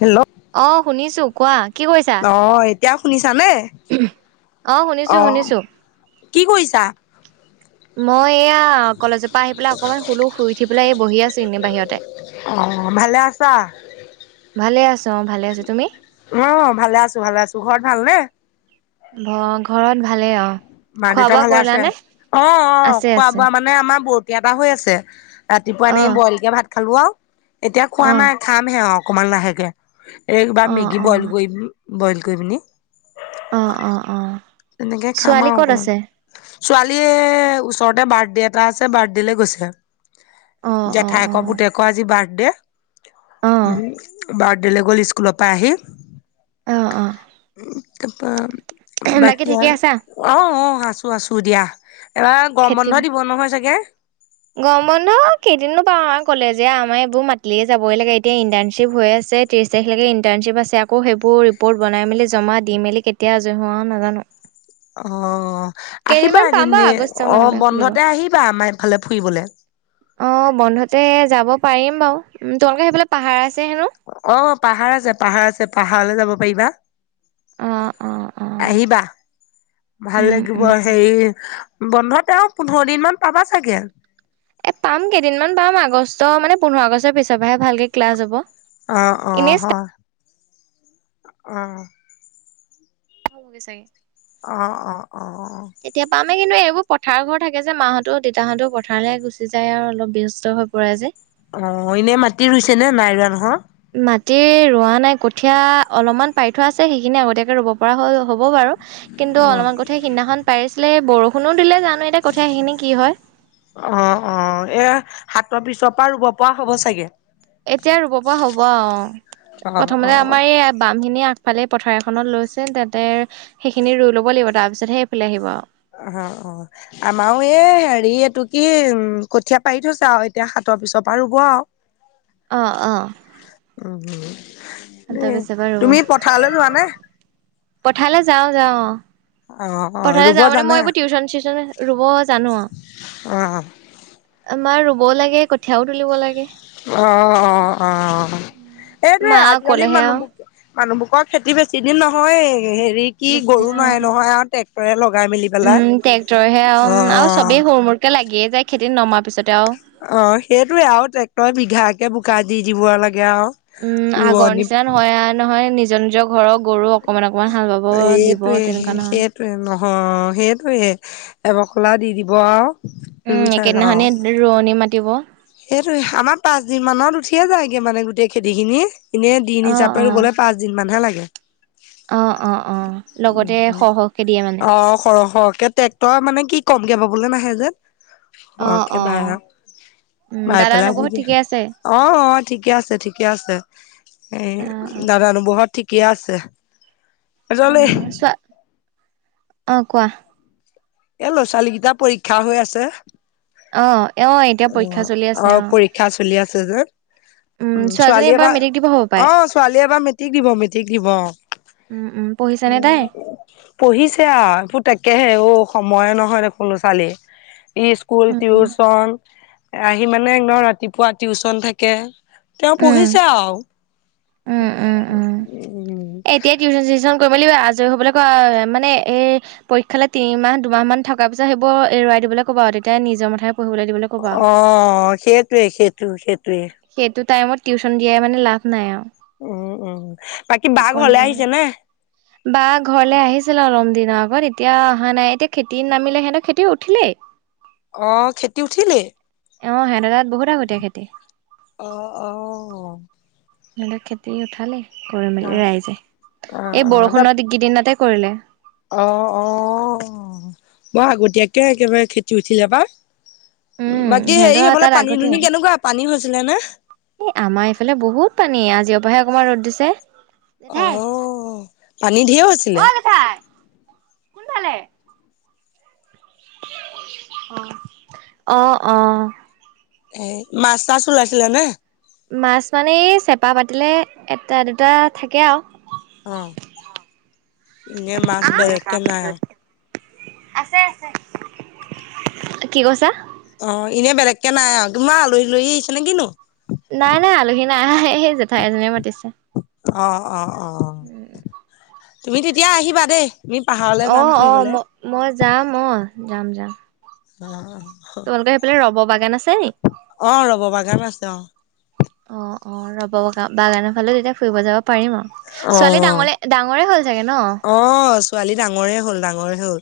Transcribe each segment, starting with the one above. Hello. অঁ' শুনিছো কোৱা, কি কৰিছা? অ' এতিয়া শুনিছা নে? অঁ', শুনিছো-শুনিছো। কি কৰিছা? মই এয়া কলেজৰ পৰা আহি পেলাই অকণমান শুলো, শুই উঠি পেলাই এই বহি আছো এনেই বাহিৰতে। অ ভালে আছা? ভালে আছো অঁ' ভালে আছো। তুমি? অঁ' ভালে আছো, ভালে আছো। ঘৰত ভালনে? অ' ঘৰত ভালেই আও। মাঁ-দেউতা ভালে আছে? অঁহ', -অঁহ', আছে - আছে খোৱা-বোৱা মানে আমাৰ বৰবিয়া এটা হৈ আছে। ৰাতিপুৱা এনেই অ', বইলকে ভাত খালো আৰু, এতিয়া খোৱা অ', নাই খাম'হে আৰু অকণমান লাহেকে। এইসোপা অ', মেগী বইল অ'। কৰিম, বইল কৰি কিনি অঁহ', -অঁহ', -অঁ', -। তেনেকে খাম আৰু অকণমান। ছোৱালীয়ে ওচৰতে বাৰ্থডে এটা আছে বাৰ্থডে লে গৈছে। অ', অ', জেঠাইকৰ অ', পুতে'ক আজি বাৰ্থডে, অ'। বাৰ্থডে লে গ'ল। ই- স্কুলৰ পৰা আহি। অ', অ', উম' তাৰপা বাকী ঠিকে আৰু আছা? অঁহ', -অঁহ', -অঁহ', - আছো-আছো দিয়া। এইবাৰ গৰম খেতি বন্ধ দিব নহয় চাগে? গৰম বন্ধ কেইদি নো পাওঁ, আ ক'লে যে আমাৰ এইবোৰ মাতিলেই যাবই লাগে, এতিয়া ইন্টাৰ্নশ্বিপ হৈ আছে। ত্ৰেইচতাৰিখলৈকে ইন্টাৰ্নশ্বিপ আছে, আকৌ সেইবোৰ ৰিপৰ্ট বনাই মেলি জমা দি মেলি কেতিয়া আজৰি হওঁ আৰু নাজানো। অ, আহিবা কেইদিনমান পাম এদিন বাৰু আগষ্ট মানৰ অহ', পৰা খুলিব বন্ধতে আহিবা আমাৰ এইফালে ফুৰিবলৈ। অ' বন্ধতে যাব পাৰিম বাৰু। তোমলোকৰ সেইফালে পাহাৰ আছে হেনো? অঁ' পাহাৰ আছে, পাহাৰ আছে, পাহাৰলৈ যাব পাৰিবা। অ অ অ আহিবা ভাল উম লাগিব। উম উম। হেৰি- বন্ধ তেওঁ পোন্ধৰ দিন মান পাবা চাগে? এ' পাম কেইদিনমান পাম। আগষ্ট মানে পোন্ধৰ আগষ্টৰ পিছৰ পৰাহে ভালকে ক্লাছ হ'ব। অঁহ', এনেই -অঁহ', ষ্টাৰ্ট -হয়। উম। হয়, ছাগে। অঁহ', -অহ', -অহ', -অহ', -। এতিয়া পামেই কিন্তু এইবোৰ পথাৰ ঘৰ থাকে যে, মাহঁতৰ, দেতাহঁতেও পথাৰলৈ গুচি যায় আৰু অলপ ব্যস্ত হৈ পৰে যে। অহ', - এনেই মাটি ৰুইছে নে নাই ৰোৱা নহয়? মাটি ৰোৱা নাই। কঠিয়া অলপমান পাৰি থোৱা আছে সেইখিনি আগতীয়াকে ৰুব পৰা হৈ হ'ব বাৰু। কিন্তু অ অলপমান কঠিয়া সিদিনাখন পাৰিছিলে, বৰষুণো দিলে জানো এতিয়া কঠিয়াখিনি কি হয়। অঁহ', - অঁহ',। এয়া সাতৰ পিছৰ পৰা ৰুব পৰা হ'ব চাগে। এতিয়া ৰুব পৰা হ'ব আও। অ প্ৰথমতে অ আমাৰ এই বামখিনি আ- ইফালে পথাৰ এখনত লৈছে, তা'তে সেইখিনি ৰুই ল'ব লাগিব তাৰপিছত'হে এইফালে আহিব আৰু। আহা অঁ', -। আমাৰো এই হেৰি এইটো কি উম' কঠীয়া পাৰি থৈছে আৰু এতিয়া সাতৰ পিছৰ পৰা ৰুব আৰু। অহ', -অহ', -। তাৰপিছৰ পৰা তুমি পথাৰলৈ যোবা নে? পঠালে যাওঁ যাওঁ অ অ অ পথাৰলে ৰুব যাওঁ মানে জানে মই এইবোৰ টিউচন চিউচন ৰুব জানো আৰু অ আমাৰ ৰুবও লাগে কঠীয়াও তুলিব লাগে অ অ অ মা এইটোয়ে আজিকালি অকলেহে আৰু মানুহবোৰ মানুহবোৰকৰ খেতি বেছি দিন নহয়য়ে হেৰি কি বেছি গৰু অ'। নাই নহয় আৰু ট্ৰেক্টৰে লগাই মেলি উম পেলাই অ লাগীয়ে যায় খেতিত নমাৰ পিছতে আৰু অ সেইটোয়ে আৰু ট্ৰেক্টৰ বিঘাকে বোকা দি দিব লাগে আৰু উম আগৰ ৰোৱনী নিচিনা নহয়া নহয় নিজৰ নিজৰ ঘৰৰ গৰু অকমান অকনমান হাল বাব দিব এইটোৱে তেনেকুৱা নহয় সেইটোৱে নহয় সেইটোৱে এবখলা দি দিব আও উম একেইদিনে খনিয়ে ৰোৱনী মাতিব সেইটো আমাৰ পাঁচ দিন মানত উঠিয়ে যায়গে মানে গোটেই খেতিখিনি এনে দিন অ হিচাপে ৰুবলে পাঁচ দিন মানহে লাগে অ অ অ লগতে সৰহ সৰহকে দিয়ে মানে অ সৰহ সৰহকে ট্ৰেক তই মানে কি কমকে বাবলে নাহে যে অ সৰহকে অ ভাড়া উম বাই দাদা পেলাই দি নবৌহত দিয়ে ঠিকে আছে অ অ ঠিকে আছে ঠিকে আছে অ অ উম দাদা নবৌ হত ঠিকে আছে অ জ্বলে অ কোৱা এ ল'ৰা ছোৱালী কেইটা পৰীক্ষা হৈ আছে অ অ এতিয়া পৰীক্ষা চলি আছে অ পৰীক্ষা চলি আছে যে উম ছোৱালীজনী ছোৱালীয়ে এইবাৰ এবাৰ মেট্ৰিক দিব হ'ব পাই অ ছোৱালীয়ে এবাৰ মেট্ৰিক দিব মেট্ৰিক দিব অ উম উম পঢ়িছে নে তাই পঢ়িছে আ তাকেহে অ সময়ে নহয় দেখোন ছোৱালীৰ ই স্কুল উম উম টিউচন আহি মানে একদম ৰাতিপুৱা টিউচন থাকে তেওঁ উম পঢ়িছে আৰু উম এ এতিয় টিউচন চিউশচন কৰি মেলি আজৰি হ'বলৈ কোৱা মানে এই পৰীক্ষালে তিনিমাহ দুমাহ মান থকাৰ পিছত সেইবোৰ এৰুৱাই দিবলৈ ক'বা আৰু তেতিয়া নিজৰ মাথাই পঢ়িবলৈ দিবলৈ ক'বা আৰু। অ সেইটোৱে সেইটো সেইটোৱে সেইটো টাইমত টিউশচন দিয়াই মানে লাভ নাই আও উম উম বাকী বা ঘৰলে একণ্টিয়ামান আহিছে নে বা ঘৰলে আহিছিল অলম দিনৰ আগত এতিয়া অহা নাই এতিয়া খেতি নামিলে সিহঁতক খেতি উঠিলেই অ খেতি উঠিলেই অ সিঁহতৰ তাত বহুত আগতীয়া খেতি অ অ সিহঁতক খেতি উঠালে কৰি অ মেলি ৰাইজে অ এই অ ত বৰষুণৰ গিদিনতে কৰিলে অ অ বৰ আগতীয়াকে একেবাৰে খেতি উঠিলে পাই উম বাকী সিহঁতৰ হেৰি সেইফালে তাত পানী দুনী কেনেকুৱা পানী হৈছিলে নে এ আমাৰ এইফালে বহুত পানী আজিৰ পৰাহে অকণমান ৰ'দ দিছে অ পানী ঢেৰ ঐ হৈছিলে জেঠাই কোনফালে অ অ এ মাছ চাছ ওলাইছিলে নে মাছ মানে চেপা পাতিলে এটা দুটা থাকে আও অ এনেই মাছ বেলেগকে নাই আও আছে আছে কি কৈছা অ এনে বেলেগকে নাই আৰু তোমাৰ আলহী দুলহী আহিছে নে কিনো নাই নাই আলহী নাই সেই জেঠাই এজনী মাতিছে। অ অ অ উম উম তুমি তেতিয়া আহিবা দেই তুমি পাহাৰত অ অ ম মই যাম অ যাম যাম অ তেওঁলোকৰ সেইফালে ৰব বাগান আছে নেকি অ ৰ'ব বাগান আছে অ অ অ ৰ'ব বা বাগানৰ ফালে তেতিয়া ফুৰিব যাব পাৰিম আও ছোৱালী অ', ডাঙৰে ডাঙৰে হ'ল চাগে ন অ ছোৱালী ডাঙৰে হল ডাঙৰে হ'ল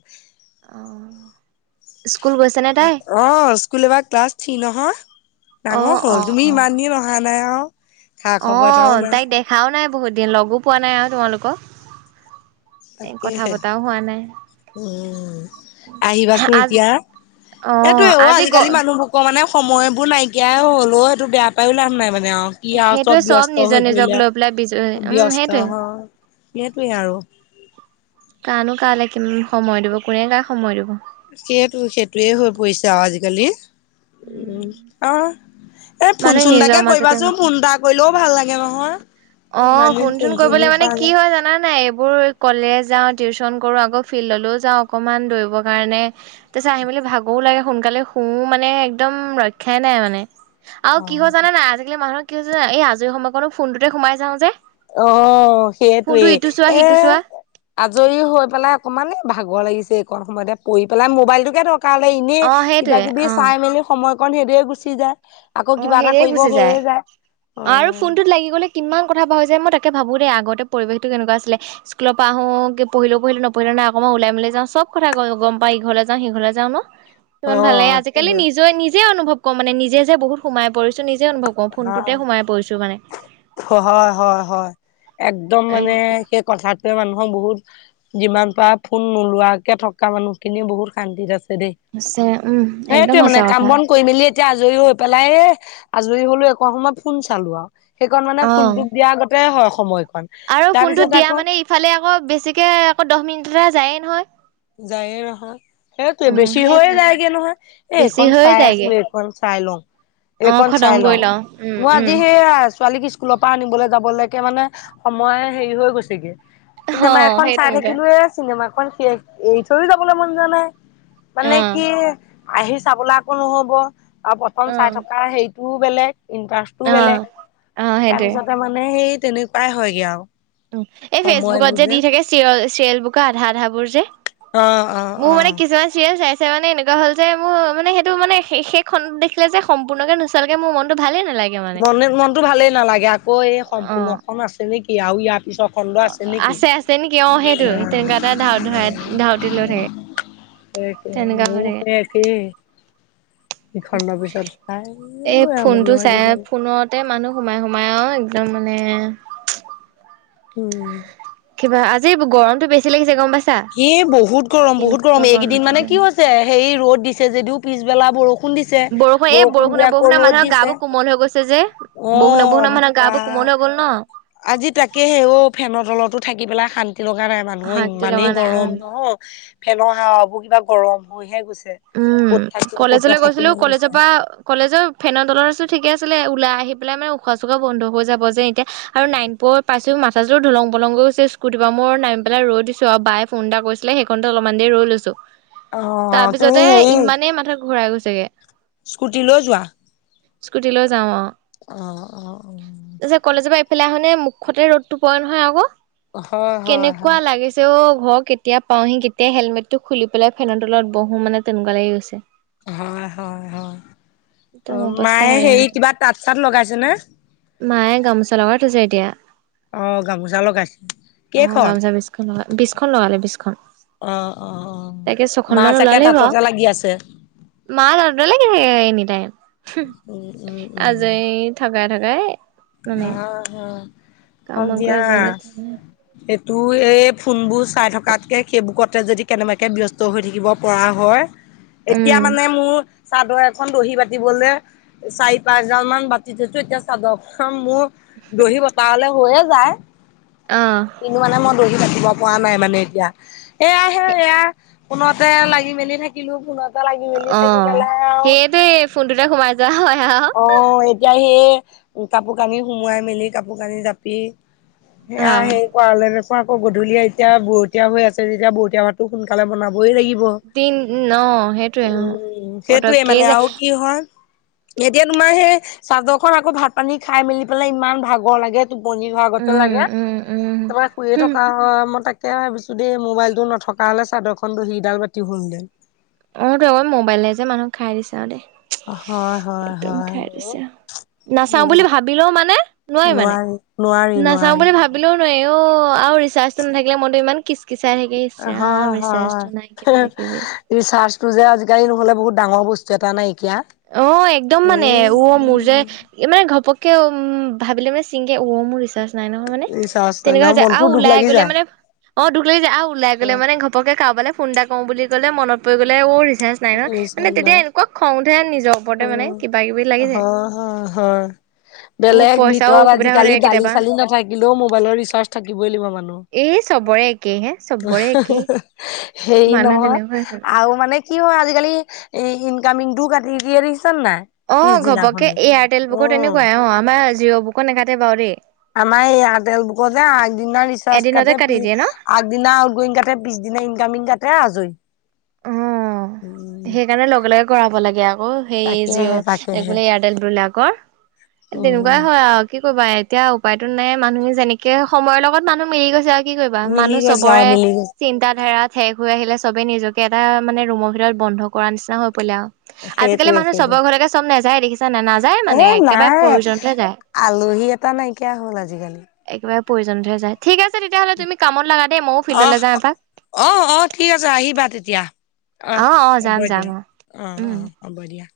অ স্কুল গৈছে। নে তাই? অ স্কুল এবাৰ ক্লাছ থ্ৰী নহয় ডাঙৰ অ', হ'ল অ', তুমি অ', ইমান দিন অহা নাই আও অ তাইক দেখাও নাই বহুত দিন লগো পোৱা নাই আও তোমালোকক এ কথা তাকেহে পতাও হোৱা নাই উ আহিবাচোন আজি এতিয়া এইটোৱে অ আজি গ আজিকালি মানুহবোৰ মানে সময়বোৰ নাইকিয়াই হ'ল অ সেইটো বেয়া পায়ো লাভ নাই মানে আও কি আও সেইটোৱে চব ব্যস্ত নিজৰ হৈ নিজক পৰিলে আও লৈ পেলাই বিজ উম ব্যস্ত সেইটোৱে হয় সেইটোৱে আৰু কানো কা লাগি সময় দিব কোনে কাক সময় দিব সেইটো সেইটোৱেই হৈ পৰিছে আও আজিকালি উম উ অ এ ফোন মানে চোন নিজৰ এটাকে মাজতে কৰিবাচোন মছে ফোন এটা কৰিলেও ভাল লাগে নহয় অ ইমান দিন ফোন চোন চোনো কৰিবলৈ মানে কৰা কি নাই হয় জানা নাই এইবোৰ কলেজ যাওঁ টিউচন কৰোঁ আকৌ ফিল্ডলৈও যাওঁ অকণমান দৌৰিবৰ কাৰণে তাৰপিছত আহি মেলি ভাগৰো লাগে সোনকালে শুওঁ মানে একদম ৰক্ষাই নাই মানে আৰু কি হয় অ জানে নাই আজিকালি মানুহৰ কি হৈছে এই আজৰি সময়কনো ফোনটোতে সোমাই যাও যে অ ফোনটো সেইটোৱেই ইটো চোৱা এ সিটো চোৱা আজৰি হৈ পেলাই অকণমান এই ভাগৰ লাগিছে একণ সময়তে পৰি পেলাই মোবাইল টোকে ধৰক কালে এনেই অ কিবা সেইটোৱে কিবি অ চাই মেলি সময়কন সেইদৰে গুচি যায় আকৌ অ কিবা এটা সেই কৰিব গুচি যায় হৈয়ে অ আৰু ফোনটোত লাগি গলে। কিমান কথা পাহৰি যায় মই তাকে ভাবোঁ দেই আগতে পৰিৱেশটো কেনেকুৱা আছিলে স্কুলৰ পৰা আহো কি পঢ়িলেও পঢ়িলো নপঢ়িলেও নাই মই ওলাই মেলি যাওঁ চব কথা গম পায় ঘৰত যাওঁ সিঘৰলৈ যাওঁ ন কিমান ভাল লাগে অ' আজিকালি সেইবিলাক নিজ নিজে অনুভৱ কওঁ মানে নিজে যে বহুত সোমাই পৰিছো নিজে অনুভৱ আকৌ ফোনটোতে অ' সোমাই পৰিছোঁ মানে হয় হয় হয় একদম মানে সেই কথাটোৱে মানুহৰ বহুত যিমান পাৰ ফোন নোলোৱাকে থকা মানুহখিনি বহুত শান্তিত আছে দেই উম একদম সেইটোয়ে মানে সঁচা কাম কথা বন কৰি মেলি এতিয়া আজৰি হৈ পেলাই এ আজৰি হলো একণ সময় ফোন চালো আও সেইকণ মানে অ ফোনতোক দিয়া আগতে হে হয় সময়কণ আৰু ফোনটোত তাৰপিছত দিয়া আকৌ মানে ইফালে আকৌ বেছিকে আকৌ দহ মিনিট এটা যায়ে নহয় যায়ে নহয় সেইটোৱে উম বেছি হৈয়ে সেইটোৱে যায়গে নহয় এই বেছি একন হৈ চাই যায়গে আছো একন চাই লওঁ অ এইকন খতম চাই কৰি লওঁ উম মই উম আজি সেইয়া ছোৱালীক স্কুল স্কুলৰ পৰা আনিবলৈ যাবলৈকে মানে সময় হেৰি হৈ গৈছেগে অ চিনেমা এখন সেই চাই তেনেকুৱা থাকিলো এ চিনেমাখন শেষ এৰি থৈও যাবলৈ মন যোৱা নাই অ মানে কি আহি চাবলৈ আকৌ নহব আৰু প্ৰথম অ চাই থকা হেৰি টোও বেলেগ ইণ্টাৰেষ্টও অ বেলেগ অ তাৰ সেইটোৱে পিছতে মানে সেই তেনেকুৱাই হয়গে আৰু এই ফেচবুকত যে দি থাকে চিৰিয় চিৰিয়েল বুক আধা আধা বোৰ যে অ অ মোৰ অ মানে কিছুমান চিৰিয়েল‌ চাই চাই মানে এনেকুৱা হল যে মোৰ মানে সেইটো মানে সেই সেই খণ্ড দেখিলে সম্পূৰ্ণকে নোচোৱালকে মোৰ মনটো ভালেই নালাগে মানে মনে মনটো ভালেই নালাগে আকৌ এই সম্পূৰ্ণখন আছে নেকি আৰু ইয়াৰ পিছত অ আছে আছে নেকি অ সেইটো তেনেকুৱা এটা ধাউ ধাউতি লৈ থাকে সেইটোৱে তেনেকুৱা হৈ মোৰো থাকে সেই একে ইখণ্ডৰ পিছত চাই [unintelligible] আজিকালি তাতে মানুহ সোমাই সোমাই আৰু একদম মানে উম কিবা আজি গৰমতো বেছি লাগিছে গম পাই [unintelligible] বহুত গৰম বহুত গৰম এইকেইদিন মানে উঠিছে। কি হৈছে সেই ৰ'দ দিছে যদিও পিছবেলা বৰষুণ দিছে বৰষুণ এই দি বৰষুণে আকৌ বৰষুণে ৰ'দ মানুহৰ গা দিছে বোৰ কোমল হৈ গৈছে যে অ বৰষুণে বৰষুণৰ [unintelligible] বা গাবোৰ কোমল হৈ গ'ল ন আজি তাকেহে অ ফেনৰ তলতো থাকি পেলাই শান্তি লগা নাই মানুহৰ শান্তি ইমানেই লগা নাই উম। অ ফেনৰ হাৱাবোৰ কিবা গৰম হৈহে গৈছে উম ক'ত থাকিম ক'ত কলেজলৈ নাথাকিম গৈছিলো হৈ গৈছে কলেজৰ পৰা কলেজৰ ফেনৰ তলৰ আছিলো ঠিকে আছিলে ওলাই আহি পেলাই মানে উশাহ চুশাহ বন্ধ হৈ যাব যে এতিয়া আৰু নাইন [unintelligible] [unintelligible] ঢলং পলং হৈ গৈছে স্কুটি [unintelligible] নামি পেলাই ৰৈ দিছো আৰু বায়ে ফোন এটা কৰিছিলে সেইকনতে অলপমান দেৰি ৰৈ লৈছো [unintelligible] অ তুমি হেৰি ইমানেই মাথা ঘূৰাই গৈছেগে স্কুটি লৈ যোৱা। স্কুটিলৈ যাওঁ অ'। অ', অ', অ',। তাৰপিছত কলেজৰ পৰা এইফালে আহ নে মুখতে ৰ'দতো পৰে নহয় আকৌ অ হয় হয় কেনেকুৱা হয় লাগিছে। তে অ ঘৰ কেতিয়া পাওহি কেতিয়া হেলমেটটো খুলি পেলাই ফেনৰ তলত বহো মানে তেনেকুৱা লাগি গৈছে। হয় হয় হয় অ একদম অৱস্থা মায়ে হে হেৰাং হৈ যায়। কিবা তাঁত চাত লগাইছে নে। মায়ে গামোচা লগাই থৈছে এতিয়া। অ', গামোচা লগাইছে অ' কেইখন। গামোচা বিছখন বিছখন লগালে বিখন। অ', অ', অ', মা ছাগে ওলালে বাৰু। তাততে লাগি আছে। মা [unintelligible] থাকে এনি টাইম উম উম আজ য থাকাই থাকাই আহ হ ক কাম বন কৰি দিয় আজৰি হা। হ'লে সেইটো এই ফোনবোৰ চাই থকাতকৈ সেইবুকতে যদি কেনেবাকৈ ব্যস্ত হৈ থাকিব পৰা হয় [inaudible] এতিয়া মানে মোৰ চাদৰ এখন দহি বাতিবলৈ চাৰি পাঁচজন মান বাতি থৈছো এতিয়া চাদৰখন মোৰ দহি বতা হ'লে হৈয়ে যায়। অ'। কিন্তু মানে মই দৰি ৰাতিব পৰা নাই মানে এতিয়া এয়া হে এয়া। ফোনতে লাগি মেলি থাকিলো ফোনতে লাগি মেলি থাকি অ' পেলাই আৰু সেইটোৱে ফোনটোতে সোমাই যোৱা হয় আৰু। অ', এতিয়া সেই কাপোৰ কানি সুমোৱাই মেলি কাপোৰ কানি জাপ পি সেয়া অ' সেই কোৱে নোকোৱা আক গধূলিয় এতিয়া বৰতীয়া হৈ আছে তেতিয়া বৰতীয়া ভাতো সোনকালে বনাবই লাগিব। উম, দিন অ' সেইটোৱে অ' সেইটোৱে পতককে মানে যায় আৰু কি হয় এতিয়া তোমাৰ সেই চাদৰখন আকৌ ভাত পানী খাই মেলি পেলাই ইমান ভাগৰ লাগে। টোপনি ধৰা আগতে উম লাগে উম উম তাৰপৰা শুইে হুম থকা হয়। মই তাক এতিয়া ভাবিছো দেই মোবাইলটো নথকা হ'লে চাদৰখনো দহি ডাল বাতি হ'ল হেতেন। অ', তো আকৌ মোবাইলে যে মানুহক খাই দিছে আৰু দেই। হয় হয় একদম হয় খাই দিছো আৰু নাচাওঁ বুলি ভাবিলও মানে নোৱাৰি মানে নোৱাৰি নাচাওঁ নোৱাৰি বুলি ভাব নোৱাৰি অ' আৰু ৰিচাৰ্টো নাথাকিলে মনটো ইমান কিচকিচাই থাকে। ইচি ৰাম ৰিচাৰজো নাই কিবা কিবি। ৰিচাৰ্জতটো যে আজিকালি নহ'লে বহুত ডাঙৰ বস্তু এটা নাইকিয়া। অ', একদম মানে এই অও মোৰ যে ই মানে ঘপকে উম ভাবিলে মানে ছিংগে মোৰ ৰিৰ্চাজ নাই নহয়। অ', মানে ৰিচাৰ্জ নাই তেনেকুৱা হৈ নহয় যায় মনটো আৰু দুখ ওলাই লাগি গ'লে যায়। মানে অ' দুখ লাগি যায় আৰু ওলাই গ'লে মানে ঘপকে কাৰবালে ফোন এটা কওঁ বুলি ক'লে মনত পৰি গ'লে অ' ৰিচাৰ্জ নাই নহয় মানে ৰিচাৰ্জ তেতিয়া নাই এনেকুৱা খং তে নিজৰ ওপৰতে মানে হয় কিবা কিবি লাগি যায়। হয় হয়। মোৰ বেলেগ পইচাও ভিতৰত অসুবিধা হৈ আজিকালি থাকে দালি কেতিয়াবা। চালি নাথাকিলেও মোবাইলৰ ৰিচাৰ্জ থাকিবই লাগিব মানুহ। এই চবৰে একেই হে চবৰে একেই। হেৰি মানুহ নহয় তেনেকুৱাই আছে। আৰু মানে কি হয় আজিকালি এ ইনকামিংটো কাটি দিয়ে দেখিছনে নাই। অ', ঘপকে পিছদিনাখনি। এয়াৰটেল বুকৰ তেনেকুৱাই অ' আমাৰ জিঅ' বুকৰ নাকাটে বাৰু দেই। আমাৰ এই আটেল বুকৰ যে আগদিনা ৰিচাৰ্জ কাট এদিনতে কাটি দিয়ে ন? আগদিনা আউটগ'ইং পিছ দিনা ইনকামিং কাটতে আজৰি। অ'। উম সেইকাৰণে লগে লগে কৰাব লাগে আকৌ সেই তাকেহে জিঅ' তাকেহে বোলে এয়াৰটেলবিলাকৰ। উম। তেনেকুৱাই হয় আৰু। কি কৰিবা এতিয়া উপায়তো নাই, মানুহে যেনেকে সময়ৰ লগত মানুহ মিলি গৈছে। কি কৰিবা মিলি মানুহ গৈছে আৰু চবৰে মিলি গৈছে চিন্ত ধাৰা ঠেক হৈ আহিলে, চবেই নিজকে এটা মানে ৰুমৰ ভিতৰত বন্ধ কৰা নিচিনা হৈ পৰিলে আৰু। আজিকালি সেইটোৱে মানুহ চবৰ সেইটোৱে ঘৰলৈকে চব নাযায়, দেখিছা নাযায় মানে এ একেবাৰে নাই প্ৰয়োজনত হে যায়। আলহী এটা নাইকিয়া হ'ল আজিকালি। একেবাৰে প্ৰয়জনতহে যায়, ঠিক আছে তেতিয়া হ'লে তুমি কামত লগা দেই ময়ো অহ ফিল্ডলৈ যাওঁ এপাক। অ', অ', ঠিক আছে আহিবা তেতিয়া। অহ অ', অ', হ'ব যাম যাম দিয়া অ' উম'। হ'ব দিয়া।